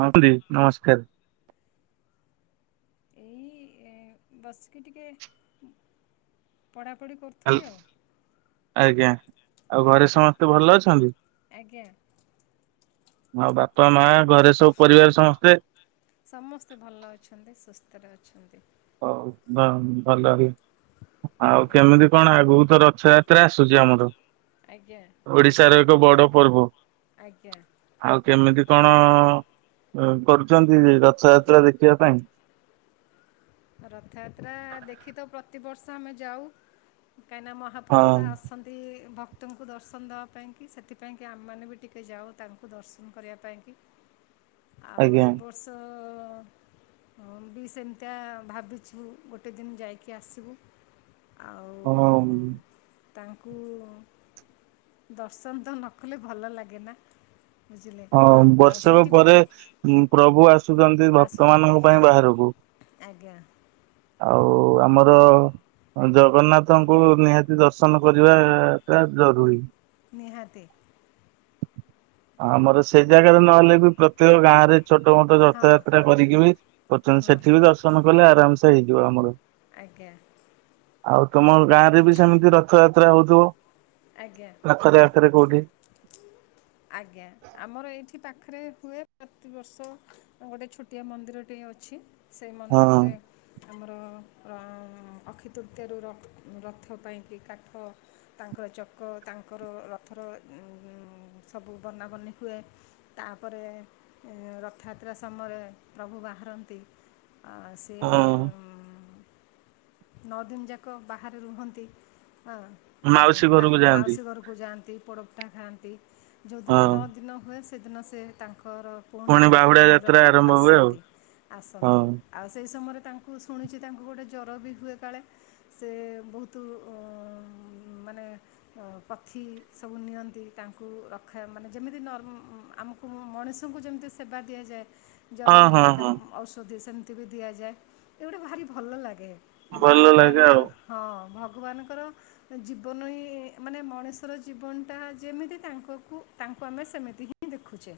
ହଁ ଖୁଡି ନମସ୍କାର। ଏଇ ବସିକି ଟିକେ ପଢାପଢି କରୁ ହାଲ ଆଜ୍ଞା ଆଉ ଘରେ ଆଜ୍ଞା ସମସ୍ତେ ଭଲ ଅଛନ୍ତି? ଆଜ୍ଞା ଆଉ ବାପା ମା ଘରେ ସବୁ ପରିବାର ସମସ୍ତେ? ସମସ୍ତେ ଭଲ ଅଛନ୍ତି ସୁସ୍ଥରେ ଅଛନ୍ତି। ହଉ ଭ ଭଲ ବି ଆଉ ଆଜ୍ଞା କେମିତି କଣ ଆଗୁକୁତ ରଥଯାତ୍ରା ଆସୁଛି ଆମର। ଆଜ୍ଞା। ଓଡିଶାର ଏକ ବଡ ପର୍ବ। ଆଜ୍ଞା। ଆଉ କେମିତି କଣ କରୁଛନ୍ତି ରଥଯାତ୍ରା ଦେଖିବା ପାଇଁ? ରଥଯାତ୍ରା ଦେଖି ତ ପ୍ରତିବର୍ଷ ଆମେ ଯାଉ କାହିଁକିନା ମୋ ହଁ ମହାପ୍ରଭୁ ତ ଆସନ୍ତି ଭକ୍ତ କ୍ତଙ୍କୁ ଦର୍ଶନ ଦେବା ପାଇଁକି ସେଥିପାଇଁକି ଆମେମାନେ ବି ଟିକେ ଯାଉ ତାଙ୍କୁ ଦର୍ଶନ କରିବା ପାଇଁକି। ଆଉ ଆଜ୍ଞା ଏ ବର୍ଷ ବି ସେମିତିଆ ଭାବିଛୁ ଗୋଟେ ଦିନ ଯାଇକି ଆସିବୁ। ଆଉ ହଁ। ତାଙ୍କୁ ଦର୍ଶନ ତ ନ କଲେ ଭଲ ଲାଗେନା। ବୁଝିଲେ ହଁ ଆଉ ବର୍ଷକ ସେଇଠି ପରେ ପ୍ରଭୁ ଆସ ଆସୁଛନ୍ତି ଭକ୍ତ ଆସୁଛନ୍ତି ମାନଙ୍କ ପାଇଁ ବାହାରକୁ। ଆଜ୍ଞା ଆଉ ଆମର ଜଗନ୍ନାଥଙ୍କୁ ନିହାତି ଦର୍ଶନ କରିବା ଟା ଜରୁରୀ। ନିହାତି। ଆମର ସେଇ ଜାଗାରେ ନହେଲେ ବି ପ୍ରତ୍ୟେକ ଗାଁ ରେ ଛୋଟ ମୋଟ ହଁ ରଥା ଯାତ୍ରା ହଁ କରିକି ବି କରୁଛନ୍ତି ହଁ ସେଠି ବି ଦର୍ଶନ କଲେ ଆରାମସେ ହେଇଯିବ ଆମର। ଆଜ୍ଞା। ଆଉ ତମ ଗାଁ ରେ ବି ସେମିତି ରଥଯାତ୍ରା ହଉଥିବ। ଆଜ୍ଞା। ପାଖରେ ଆଖରେ କୋଉଠି। ଛୁଁ ଆଜ୍ଞା, ଆମର ଏଇଠି ପାଖରେ ହୁଏ ପ୍ରତିବର୍ଷ ଗୋଟେ ଛୋଟିଆ ମନ୍ଦିରଟିଏ ଅଛି। ସେଇ ହଁ ମନ୍ଦିରରେ ଆମର ଅକ୍ଷିତୃତୀୟାରୁ ରଥ ପାଇଁକି କାଠ ତାଙ୍କର ଚକ ତାଙ୍କର ରଥର ସବୁ ବନାବନି ହୁଏ। ତାପରେ ରଥଯାତ୍ରା ସମୟରେ ପ୍ରଭୁ ବାହାରନ୍ତି ଆଁ ସେ ହଁ ସେ ନଅ ଦିନ ଯାକ ବାହାରେ ରୁହନ୍ତି ମାଉସୀ ଉଁ ଘରକୁ ଯାଆନ୍ତି ମାଉସୀ ଘରକୁ ରକୁ ଯାଆନ୍ତି ପୋଡ଼ପିଠା ଖାଆନ୍ତି ଯେଉଁଦିନ ହଁ। ନଅ ଦିନ ହୁଏ ସେଦିନ ସେ ତାଙ୍କର ପୁଣି ତାଙ୍କ ବାହୁଡା ଯାତ୍ରା ମନ୍ଦିରକୁ ଆରମ୍ଭ ହୁଏ ଆଉ ଆସନ୍ତି ଆସନ୍ତି। ଆଉ ସେହି ସମୟରେ ତାଙ୍କୁ ଶୁଣିଛି ତାଙ୍କୁ ଗୋଟେ ଜ୍ୱର ବି ହୁଏ କାଳେ ସେ ବହୁତ ମାନେ ପଥି ସବୁ ନିଅନ୍ତି। ତାଙ୍କୁ ରଖା ମାନେ ଯେମିତି ନର ଆମକୁ ମଣିଷଙ୍କୁ ଯେମିତି ସେବା ଦିଆଯାଏ ଜର ହଁ ହଁ ହେଲେ ହଁ ତା ହଁ। ଔଷଧି ସେମିତି ବି ଦିଆଯାଏ ଏଗୁଡ଼ା ଭାରି ଭଲ ଲାଗେ। ମାନେ ଭଲ ଲାଗେ ଆଉ ଭଗବାନଙ୍କର ହଁ ଭଗବାନଙ୍କର ଜୀବନ ହିଁ ମାନେ ମଣିଷର ଜୀବନଟା ଯେମିତି ତାଙ୍କକୁ ତାଙ୍କୁ ଆମେ ସେମିତି ହିଁ ଦେଖୁଛେ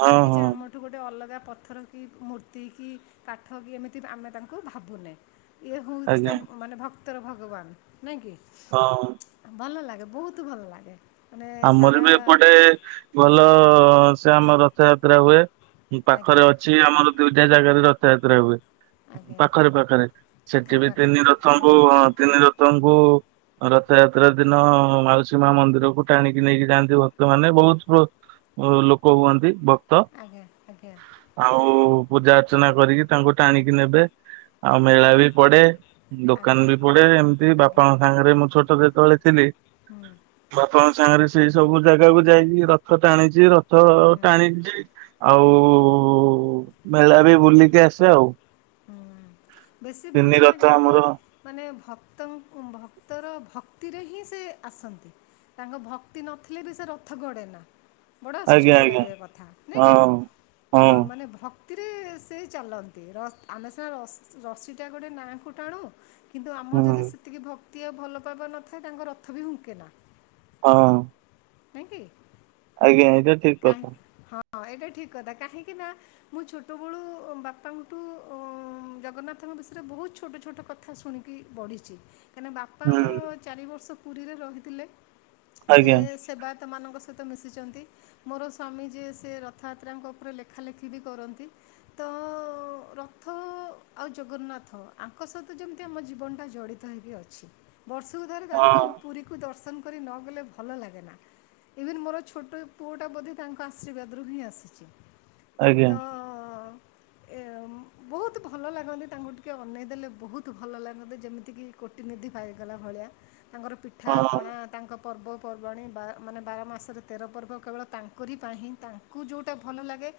ହଁ ନାଇଁକି ଯେ ହଁ ଆମ ଏଠୁ ଗୋଟେ ଅଲଗା ପଥର, କି ମୂର୍ତ୍ତି, କି କାଠ କି ଏମିତି ଆମେ ତାଙ୍କୁ ଭାବୁନେ। ଇଏ ହେଉଛି ଆଜ୍ଞା ତ ମାନେ ଭକ୍ତର ଭଗବାନ ନାଇଁ କି! ହଁ। ଭଲ ଲାଗେ ବହୁତ ଭଲ ଲାଗେ। ମାନେ ଆମର ସାରା ବି ଏପଟେ ଭଲ ସେ ଆମ ରଥଯାତ୍ରା ହୁଏ ପାଖରେ ଆଜ୍ଞା ଅଛି। ଛି ଆମର ଦୁଇଟିଆ ଜାଗାରେ ରଥଯାତ୍ରା ହୁଏ। ଆଜ୍ଞା ପାଖରେ ପାଖରେ ସେଠି ପାଖରେ ବି ପାଖରେ ତିନି ହଁ ରଥଙ୍କୁ ତିନି ରଥଙ୍କୁ ରଥଯାତ୍ରା ଦିନ ମାଉସି ମା ମନ୍ଦିରକୁ ଟାଣିକି ନେଇକି ଯାଆନ୍ତି ଭକ୍ତ ମାନେ ବହୁତ ବହୁତ ଲୋକ ହୁଅନ୍ତି ଭ ଆଜ୍ଞା ଆଜ୍ଞା। ଆଉ ପୂଜା ଅର୍ଚ୍ଚନା କରିକି ତାଙ୍କୁ ଟାଣିକି ନେବେ। ଆଉ ଆଜ୍ଞା ମେଳା ବି ପଡେ, ଆଜ୍ଞା ଦୋକାନ ବି ପଡେ, ଏମିତି ଆଜ୍ଞା ବାପାଙ୍କ ସାଙ୍ଗରେ ମୁଁ ଛୋଟ ଯେତେବେଳେ ଥିଲି। ହୁଁ ଆପଣଙ୍କ ସାଙ୍ଗରେ ସେଇ ସବୁ ଜାଗାକୁ ଯାଇକି ରଥ ଟାଣିଛି ରଥ ଟାଣଛି। ଆଉ ମେଳା ବି ବୁଲିକି ଆସେ ଆଉ! ବେଶି ତିନି ଭଲ ରଥ ଲାଗେ କେ? ଆମର ମାନେ ଭକ୍ତ ଙ୍କୁ ଭକ୍ତର ଭକ୍ତିରେ ହିଁ ସେ ଆସନ୍ତି। ତାଙ୍କ ଭକ୍ତି ନଥିଲେ ବି ସେ ରଥ ଗଡ଼େନା। ବଡ଼ ଆଜ୍ଞା ଆଶ୍ଚର୍ଯ୍ୟ ଆଜ୍ଞା ଲାଗେ ଏ କଥା ନାଇଁ କି ହଁ ହଁ ଭ ମାନେ ଭ କ୍ତିରେ ସେ ଚାଲନ୍ତି ଆମେ ସିନା ରସିଟା ଗୋଟେ ନାଁ ଙ୍କୁ ଟାଣୁ। କିନ୍ତୁ ହୁଁ ଆମର ଯଦି ସେତିକି ଭକ୍ତି ଆଉ ଭଲ ପାଇବା ନଥାଏ ତାଙ୍କ ରଥ ବି ହୁଙ୍କେନା। ହଁ। କାହିଁକି ଆଜ୍ଞା ଏଇଟା ଠିକ କହିଁ କଥା ହଁ। ହଁ ଏଇଟା ଠିକ କଥା କାହିଁକି ନା, ମୁଁ ଛୋଟବେେଳୁ ବାପାଙ୍କଠୁ ଉ। ଜଗନ୍ନାଥଙ୍କ ବିଷୟରେ ବହୁତ ଛୋଟ ଛୋଟ କଥା ଶୁଣିକି ବଢ଼ିଛି କାହିଁକିନା ବାପା ଆମର! ହୁଁ ଚାରି ବର୍ଷ ପୁରୀରେ ରହିଥିଲେ ସେ ଆଜ୍ଞା ସେବାୟତମାନଙ୍କ ସହିତ ମିଶିଛନ୍ତି। ମୋର ସ୍ୱାମୀ ଯିଏ ସେ ରଥଯାତ୍ରାଙ୍କ ଉପରେ ଲେଖା ଲେଖି ବି କରନ୍ତି। ତ ରଥ ଆଉ ଜଗନ୍ନାଥ ଆଙ୍କ ସହିତ ଯେମିତି ଆମ ଜୀବନଟା ଜଡ଼ିତ ହେଇକି ଅଛି। ବର୍ଷକୁ ଥରେ ତାଙ୍କୁ ହଁ ପୁରୀକୁ ଦର୍ଶନ କରି ନଗଲେ ଭଲ ଲାଗେନା। ଇଭିନ୍ ମୋର ଛୋଟ ପୁଅଟା ବୋଧେ ତାଙ୍କ ଆଶୀର୍ବାଦ ରୁ ହିଁ ଆସିଚି। ଆଜ୍ଞା। ଏ ବହୁତ ଭ ଭଲ ଲାଗନ୍ତି ତାଙ୍କୁ ଟିକେ ଅନେଇ ଦେଲେ ବହୁତୁ ଭଲ ଲାଗନ୍ତି ଯେମିତିକି କୋଟିନିଧି ପାଇଗଲା ଭଳିଆ। ତାଙ୍କର ପିଠା ହଁ। ପଣା ତାଙ୍କ ପର୍ବପର୍ବାଣି ମାନେ ବାର ମାସରେ ତେର ପର୍ବ କେବଳ ତାଙ୍କରି ପାଇଁ ହିଁ ତା କୁ ଯୋଉଟା ଭଲ ଲାଗେ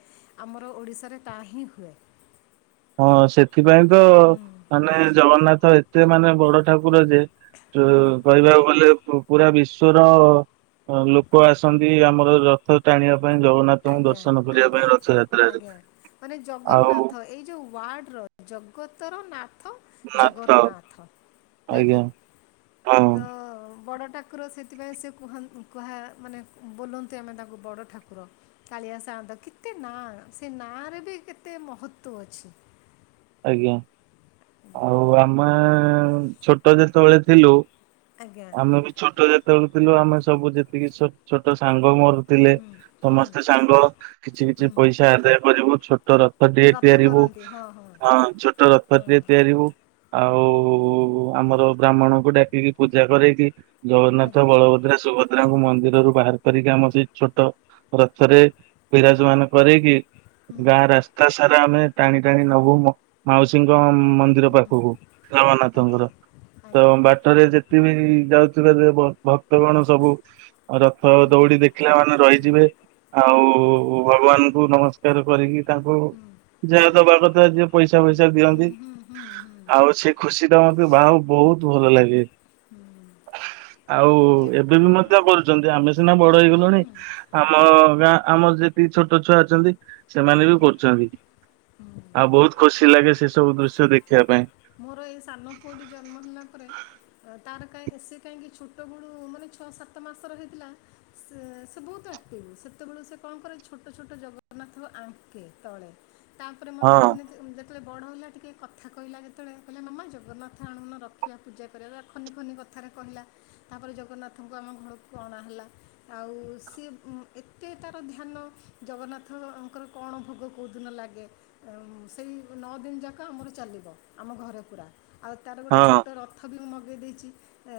ଆମର ଓଡ଼ିଶାରେ ତା ହିଁ ହୁଏ। ହଁ ସେଥିପାଇଁ ତ ହୁଁ ମାନେ ଜଗନ୍ନାଥ ଏତେ ମାନେ ବଡ ଠାକୁର ଯେ ତୁ ହୁଁ କହିବାକୁ ଗଲେ ପୁରା ବିଶ୍ଵର ଲୋକ ଆସନ୍ତି ଆମର ରଥ ଟାଣିବା ପାଇଁ ଜଗନ୍ନାଥ ଆଜ୍ଞା ଆଜ୍ଞା ଆଜ୍ଞା, ମାନେ ଆଉ ଜଗନ୍ନାଥ ଏଇ ଯୋଉ ୱାର୍ଡ ର ଜଗତର ନାଥ ନାଥ ଜଗନ୍ନାଥ ନାଇଁ କି? ଆଜ୍ଞା ହଁ ତ ବଡ଼ଟା ଠାକୁର ସେଥିପାଇଁ ସେ କୁହ କୁହା ମାନେ ବୋଲନ୍ତି ଆମେ ତାଙ୍କୁ ବଡ଼ ଠାକୁର। କାଳିଆ ସାଆନ୍ତ କେତେ ନା। ସେ ନାଁ ରେ ବି କେତେ ମହତ୍ୱ ଅଛି। ଆଜ୍ଞା, ଆଜ୍ଞା ଆଉ ଆମେ ଛୋଟ ଯେତବଳେ ଥିଲୁ ଆଜ୍ଞା ଆମେ ବି ଛୋଟ ଯେତବଳେ ଥିଲୁ ଆମେ ସବୁ ଯେତିକି ଛୋଟ ସାଙ୍ଗ ମୋର ଥିଲେ ସମସ୍ତେ ସାଙ୍ଗ କିଛି କିଛି ପଇସା ଆଦାୟ କରିବୁ ଛୋ ଟ ରଥ ଟିଏ ତିଆରିବୁ। ହଁ ଛୋଟ ହଁ ରଥଟିଏ ତିଆରିବୁ ଆଉ ଆମର ବ୍ରାହ୍ମଣଙ୍କୁ ଡା କିରି ପୂଜା କରେକି ଜଗନ୍ନାଥ, ଆଜ୍ଞା ବଳଭଦ୍ରା, ସୁଭଦ୍ରା ଭଦ୍ରାଙ୍କୁ ମନ୍ଦିରରୁ ବାହାର କରିକି ଆମ ସେଇ ଛୋଟ ରଥରେ ବିରାଜମାନ କରେଇକି ହୁଁ ଗାଁ ରାସ୍ତା ସାରା ଆମେ ଟାଣି ଟାଣି ନବୁ ମାଉସୀଙ୍କ ମନ୍ଦି ମନ୍ଦିର ପାଖକୁ ଆଜ୍ଞା ଜଗନାଥଙ୍କର ତ ଆଜ୍ଞା ବା ବାଟରେ ଯେତେ ବିି ଯାଉଥିବେ ଭକ୍ତ ଗଣ ସବୁ ରଥ ଦଉଡି ଦେଖିଲା ମାନେ ରହିଯିବେ। ଆଉ ଭଗବାନଙ୍କୁ ନମସ୍କାର କରିକି ତାଙ୍କୁ ଯାହାଦବା କ ଯିଏ ପଇସା ଫଇସା ହୁଁ ଦିଅନ୍ତି। ହୁଁ ହୁଁ ହୁଁ ଆଉ ସେ ଖୁସି ତ ମତେ ବାହୁ ବହୁତ୍ ଭଲ ଲାଗେ। ଆଉ ଏ ଏବେ ବି ମଧ୍ୟ କରୁଚନ୍ତି। ଆମେ ସିନା ହୁଁ ବଡ ହୁଁ ହେଇଗଲୁଣି। ହୁଁ ଆମ ଗାଁ ଆମ ଯେତିକି ଛୋଟ ଛୁଆ ଅଛନ୍ତି। ସେମାନେ ବି କରୁଚନ୍ତି। ଆଉ ବୋହୁତ୍ ଖୁସି ଲାଗେ ସେ ସବୁ ଦୃଶ୍ୟ ଦେଖିବା ପାଇଁ। ମୋର ଏଇ ସାନ ପୁଅଟି ଜନ୍ମ ହେଲା ପରେ ଅ, ତାର କାଇଁ ସେ କାହିଁକି ଛୋଟବଳୁ ମାନେ ଛଅ ସାତ ମାସର ହେଇଥିଲା ସେ ସେ ବୋହୁତୁ ଆକ୍ଟିଭ୍। ସେତବଳୁ ସେ କଣ କରେ ଛୋଟ ଛୋଟ ଜଗନ୍ନାଥଙ୍କୁ ଆଙ୍କେ ତଳେ। ତାପରେ ହଁ ମତେ ଦିନେ ଯେତବଳେ ବଡ଼ ହେଲା ଟିକେ କଥା କହିଲା କେତେ ଯେତବଳେ କହିଲା ମାମା ଜଗନ୍ନାଥ ଆଣୁନ ରଖିବା ପୂଜା କରିବା। ପୁରା ଖନି ଖନି କଥାରେ କହିଲା ତାପରେ ଜଗନ୍ନାଥଙ୍କୁ ଆମ ଘରକୁ ଅଣାହେଲା। ଆଉ ସିଏ ଏତେ ତାର ଧ୍ୟାନ ଜଗନ୍ନାଥଙ୍କର କଣ ଭୋଗ କଉଦିନ ଲାଗେ ସେଇ ନଅ ଦିନି ଯାକ ଆମର ଚାଲିବ। ଆମ ଘରେ ପୁରା। ଆଉ ତାର ଗୋଟେ ହଁ ଛୋଟ ରଥ ବି ମୁଁ ମଗେଇ ଦେଇଚି।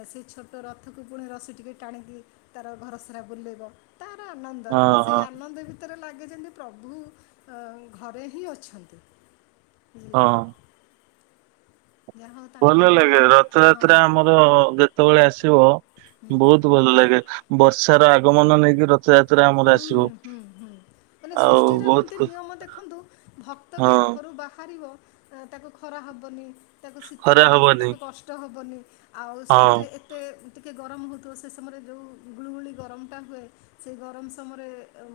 ସେ ଛୋଟ ରଥକୁ ପୁଣି ରସି ଟିକେ ଟାଣିକି ତାର ଘର ସାରା ବୁଲେଇବ। ତାର ଆନନ୍ଦ ହଁ କିନ୍ତୁ ସେଇ ହଁ ଆନନ୍ଦ ଭିତ ତରେ ଲାଗେ ଯେମିତି ପ୍ରଭୁ ଘରେ ହିଁ ଅଛନ୍ତି ବୁଝିଲେ ନା? ହଁ। ଯାହା ହଉ ତାଙ୍କ ଭଲ ଲୀଳା ଲାଗେ ରଥଯାତ୍ରା ହଁ ଆମର ଯେତେବେଳେ ଆସିବ ବୋହୁତ ଭଲ ଲାଗେ। ବର୍ଷା ର ଆଗମନ ନେଇକି ରଥ୍ ରଥଯାତ୍ରା ଆମର ହୁଁ ଆସିବ। ହୁଁ ହୁଁ ହୁଁ। ମାନେ ଆଉ ସୃଷ୍ଟିର ବହୁତ କେମିତି ଖୁ ନିୟମ ଦେଖନ୍ତୁ ଭକ୍ତ ବି ହଁ ଘରୁ ବାହାରିବ ତ ତାକୁ ଖରା ହବନି ତାକୁ ଶୀତ ହବନି ତାକୁ କଷ୍ଟ ହବନି ଆଉ ହଁ ସେଥିରେ ଏତେ ଟିକେ ଗରମ ହଉଥିବ ସେ ସମୟରେ ଯୋଉ ଗୁଳୁଗୁଳି ଗରମଟା ହୁଏ ସେଇ ଗର ଗରମ ସମୟରେ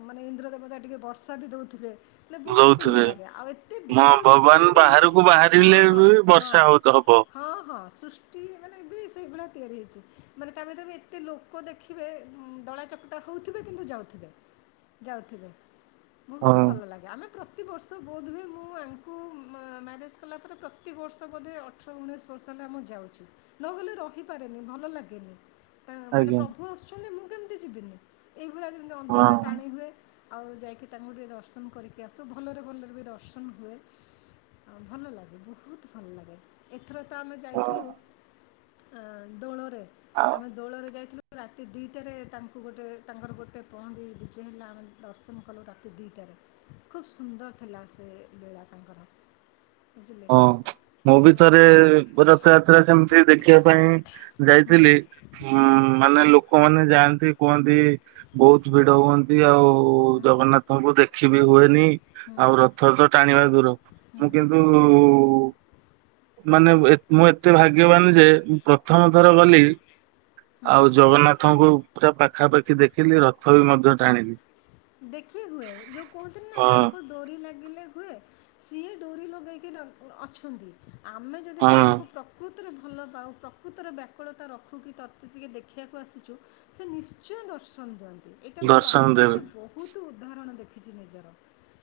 ମାନେ ଇନ୍ଦ୍ର ଦେବତା ଟିକେ ବର୍ଷା ବି ଦଉଥିବେ। ହେଲେ ବୋହୁତ ସୁନ୍ଦର ଦଉଥିବେ। ଲାଗେ ଆଉ ଏତେ ହଁ ଭିଡ଼ ଭିତରେ ଭଗବାନ ବି ବାହାରକୁ ହଁ ବାହାରିଲେ ହଁ ବି ହଁ। ବର୍ଷା ହଉ ହବ। ହଁ ହଁ ସୃଷ୍ଟି ମାନେ ଏ ବି ସେଇଭଳିଆ ତିଆରି ହେଇଛି ମାନେ ତାମେ ତମେ ଏତେ ଲୋକ ଲୋକ ଦେଖିବେ ଦଳା ଚକଟା ହଉଥିବେ କିନ୍ତୁ ଯାଉଥିବେ ଯାଉଥିବେ ହଁ ବୋହୁତ ଭଲ ଲାଗେ ଆମେ ପ୍ର ପ୍ରତିବର୍ଷ ବୋଧ୍ ହୁଏ ମୁଁ ଆଙ୍କୁ ମ୍ୟାରେଜ୍ କଲା ପରେ ପ୍ରତି ବର୍ଷ ବୋଧେ ଅଠର ଉଣେଇଶ ବର୍ଷ ହେଲା ମୁଁ ଯାଉଛି ନହେଲେ ରହିପାରେନି ଭଲ ଲାଗେନି। ମାନେ ଆଜ୍ଞା ପ୍ରଭୁ ଆସୁଛନ୍ତି ମୁଁ କେମିତି ଯିବିନି ଏଇଭଳିଆ ଯେମିତି ହଁ ଅନ୍ତରଟା ଟାଣି ହୁଏ। ଆଉ ଯାଇକି ତାଙ୍କୁ ଟିକେ ଦର୍ଶନ କରିକି ଆସୁ ଭଲରେ ଭଲରେ ବି ଦର୍ଶନ ହୁଏ। ଭଲ ଲାଗେ ବୋହୁତ ଭଲ ଲାଗେ। ଏଥର ତ ଆମେ ହଁ ଯାଇଥିଲୁ ଆଁ ଦୋଳରେ ଆଉ ଆମେ ଦୋଳରେ ଯାଇଥିଲୁ ରାତି ଦିଟାରେ ତାଙ୍କୁ ଗୋଟେ ତାଙ୍କର ଗୋଟେ ପହଣ୍ଡି ବିଜେ ହେଲା ଆମେ ଦର୍ଶନ କଲୁ ରାତି ଦିଟାରେ। ଖୁବ ସୁନ୍ଦର ଥିଲା ସେ ବେଳା ତାଙ୍କର। ବୁଝିଲେ ହଁ ମୁଁ ବି ତ ଥରେ ପୁର ରଥଯାତ୍ରା ସେମିତି ଦେଖିବା ପାଇଁ ହୁଁ ଯାଇଥିଲି ମା ହୁଁ ମାନେ ଲୋକମାନେ ଯାଆନ୍ତି କୁହନ୍ତି ବୋହୁତ ଭିଡ଼ ହୁଅନ୍ତି ଆଉ ଜଗନ୍ନାଥଙ୍କୁ ଦେଖିବି ହୁଏନି। ଆଉ ରଥତ ଟାଣିବା ଦୂର ମୁଁ କିନ୍ତୁ ମାନେ ଏତ୍ ମୁଁ ଏତେ ଭାଗ୍ୟବାନ ଯେ ମୁଁ ପ୍ରଥମ ଥର ଗଲି ଆଉ ଜଗନ୍ନାଥଙ୍କୁ ପୁରା ପାଖାପାଖି ଦେଖିଲି ରଥ ବି ମଧ୍ୟ ଟାଣିଲି। ଦେଖି ହୁଏ ଆ ଯୋଉ କହୁନ୍ତି ନା ହଁ ତାଙ୍କର ଡୋରି ଲାଗିଲେ ହୁଏ ସିଏ ଡୋରି ଲଗେଇକି ଡାକ୍ ଅଛନ୍ତି ଆମେ ଯଦି ହଁ ତାଙ୍କୁ ପ୍ର ପ୍ରକୃତରେ ଭଲ ପାଉ ପ୍ରକୃତରେ ବ୍ୟାକୁଳତା ରଖୁକି ତତେ ଟିକେ ଦେଖିବାକୁ ଆସିଛୁ ସେ ନିଶ୍ଚୟ ଦର୍ଶନ ଦିଅନ୍ତି ଏଇଟା ମୁଁ ଦର୍ଶନ ଦେବେ ବାସ୍ତବରେ ବହୁତ ବହୁତୁ ଉଦାହରଣ ଦେଖିଛି ନିଜର।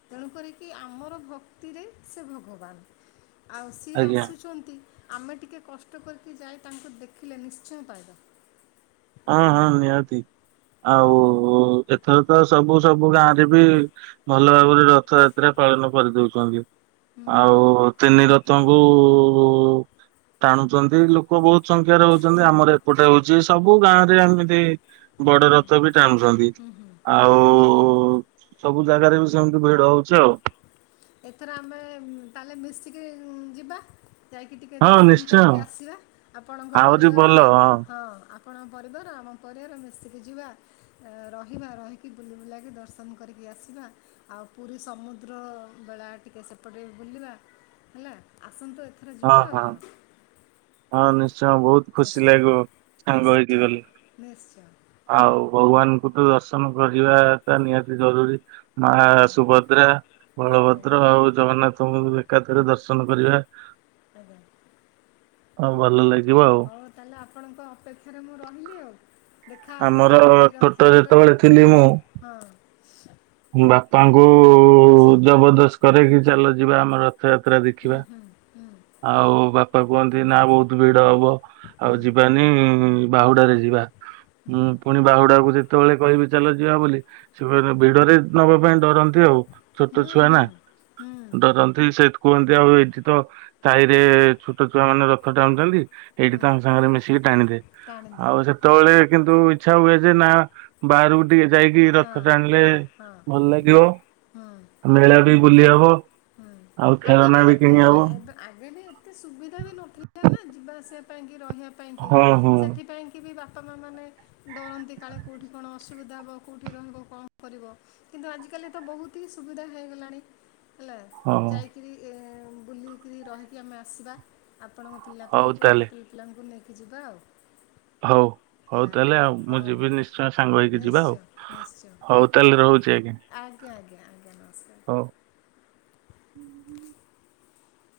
ତେଣୁ କରିକି ଆମର ଭକ୍ତିରେ ସେ ଭଗବାନ। ଆଉ ସିଏ ଆଜ୍ଞା ଆସୁଛନ୍ତି ଆମେ ଟିକେ କଷ୍ଟ କରିକି ଯାଇ ତାଙ୍କୁ ଦେଖିଲେ ନିଶ୍ଚୟ ପାଇବା। ହଁ ହଁ ନିହାତି ଆଉ ଏଥର ତ ସବୁ ସବୁ ଗାଁ ରେ ବି ଭଲ ଭାବରେ ରଥଯାତ୍ରା ପାଳନ କରିଦଉଛନ୍ତି ଆଉ ତିନି ରଥ ଥଙ୍କୁ ଟାଣୁଛନ୍ତି ଲୋକ ବହୁତ ସଂଖ୍ୟାରେ ହଉଛନ୍ତି ଆମର ଏପଟେ ହଉଛି ସବୁ ସବୁ ଗାଁ ରେ ଏମିତି ବଡ଼ ରଥ ବି ଟାଣୁଛନ୍ତି। ଆଉ ସବୁ ଜାଗାରେ ବି ସେମିତି ଭିଡ଼ ହଉଛି ଆଉ। ଏଥର ଆମେ ତାହେଲେ ମିଶିକି ଯିବା। ଯାଇକି ଟିକେ ହଁ ଦର୍ଶନ ନିଶ୍ଚୟ କରିକି ଆସିବା ଆପଣଙ୍କ ଆହୁରି ପରିବାର ଭଲ ଭାଇଭେ ହଁ। ଆପଣ ପରିବାର ଆମ ପରିବାର ମିଶିକି ଯିବା। ରହିବା ରହିକି ବୁଲି ବୁଲାକି ଦର୍ଶନ କରିକି ଆସିବା ଆଉ ପୁରୀ ସମୁଦ୍ର ବେଳା ଟିକେ ସେପଟେ ବୁଲିବା ହେଲା। ଆସନ୍ତୁ, ଏଥର ହଁ ଯିବା ଆଉ ହଁ କଣ! ହଁ ନିଶ୍ଚୟ! ବହୁତ ଖୁସି ନିଶ୍ଚୟ ଲାଗିବ ସାଙ୍ଗ ହେଇକି ନିଶ୍ଚୟ ଗଲେ। ନିଶ୍ଚୟ ଆଉ ଭଗବାନଙ୍କୁ ତ ଦର୍ଶନ କରିବାଟା ନିହାତି ଜରୁରୀ। ମାଆ ଆଜ୍ଞା ସୁଭଦ୍ରା, ଆଜ୍ଞା ବଳଭଦ୍ର ଆଉ ଜଗନ୍ନାଥଙ୍କୁ ଏକାଥରେ ଦର୍ଶନ କରିବା। ଆଜ୍ଞା। ଆଉ ଭଲ ଲାଗିବ। ଆଉ। ହଉ ତାହେଲେ ଆପଣଙ୍କ ଅପେକ୍ଷାରେ ମୁଁ ରହିଲି ଆଉ। ଦେଖାହେବା ଆମର ପୁରୀ ଛୋଟ ରଥଯାତ୍ରାରେ ଯେତେବେଳେ ଥିଲି ମୁଁ ଆଉ ହଁ। ବାପାଙ୍କୁ ଜବରଦସ୍ତ କରରେକି ଚାଲ ଯିବା ଆମର ତ! ରଥଯାତ୍ରା ଦେଖିବା ଆଉ ବାପାଙ୍କୁ କୁହନ୍ତି ନା ବହୁତ୍ ଭିଡ ହବ। ଆଉ ଯିବାନି ବାହୁଡରେ ଯିବା। ହୁଁ ପୁଣି ବାହୁଡାକୁ ଯେତେବେଳେ କହିବେ ଚାଲ, ଯିବା ବୋଲି। ସେ ଭିଡରେ ନବା ପାଇଁ ଡରନ୍ତି ଆଉ, ଛୋଟ ହୁଁ ଛୁଆ ହୁଁ ନା। ହୁଁ ଡରନ୍ତି ସେତ୍ କୁହନ୍ତି ଆଉ ଏଠି ତ। ତାହିରେ ଛୋଟ ଛୁଆ ମାନେ ରଥ ଟାଣୁ ଚନ୍ତି ଏଇଠି ତାଙ୍କ ସାଙ୍ଗରେ ମିଶିକି ଟାଣିଦିଏ। ଟାଣିଦେ ଆଉ ସେତେବେଳେ କିନ୍ତୁ ଇଚ୍ଛା ହୁଏ ଯେ ନା ବାହାରକୁ। ଟିକେ ଯାଇକି ହଁ ରଥ ଟାଣିଲେ ହଁ ହଁ ଭଲ ଲାଗିବ, ହୁଁ ମେଳା ବି ବୁଲି ହବ। ହୁଁ ଆଉ ଆଗେ ଖେଳନା ବି ଏତେ କିଣି ହବ। ଆ- ଏବେ- ଆଗେ ବି ଏତେ ସୁବିଧା ବି ନଥିଲା ନା ଯିବା ଆସିବା ପାଇଁ କି ରହିବା ପାଇଁକି ହଁ ହଁ ସେଥିପାଇଁ। କିଏ ବି ବାପା, ମାଆ ମାନେ ଡରନ୍ତି କାଳେ କୋଉଠି କଣ ଅସୁବିଧା ହେବ କୋଉଠି ରହିବ କଣ କରିବ। କିନ୍ତୁ ଆଜିକାଲି ତ ବହୁତ ହି ସୁବିଧା ହେଇଗଲାଣି। ହେଲା। ହଁ ହଁ। ଯାଇଁ କରି [unintelligible] ବୁଲିକି ରହିି ଆମେ ଆସିବା। ଆପଣଙ୍କ ପିଲା ହଉ ପିଲାଙ୍କୁ ଆମ ତାହେଲେ ପିଲ। ପିଲଙ୍କୁ ନେଇକି ଯିବା ଆଉ। ହଉ ହଉ ହେଲା ତାହେଲେ ଆଉ ମୁଁ ହଉ ଯିବି ନିଶ୍ଚୟ। ସାଙ୍ଗ ହେଇକି ଯିବା ଆଉ। ନିଶ୍ଚୟ ନିଶ୍ଚୟ ହଉ ତାହେଲେ ରହୁଛି ଆଜ୍ଞା। ଆଜ୍ଞା ଆଜ୍ଞା ଆଜ୍ଞା ନମସ୍କାର। ହଉ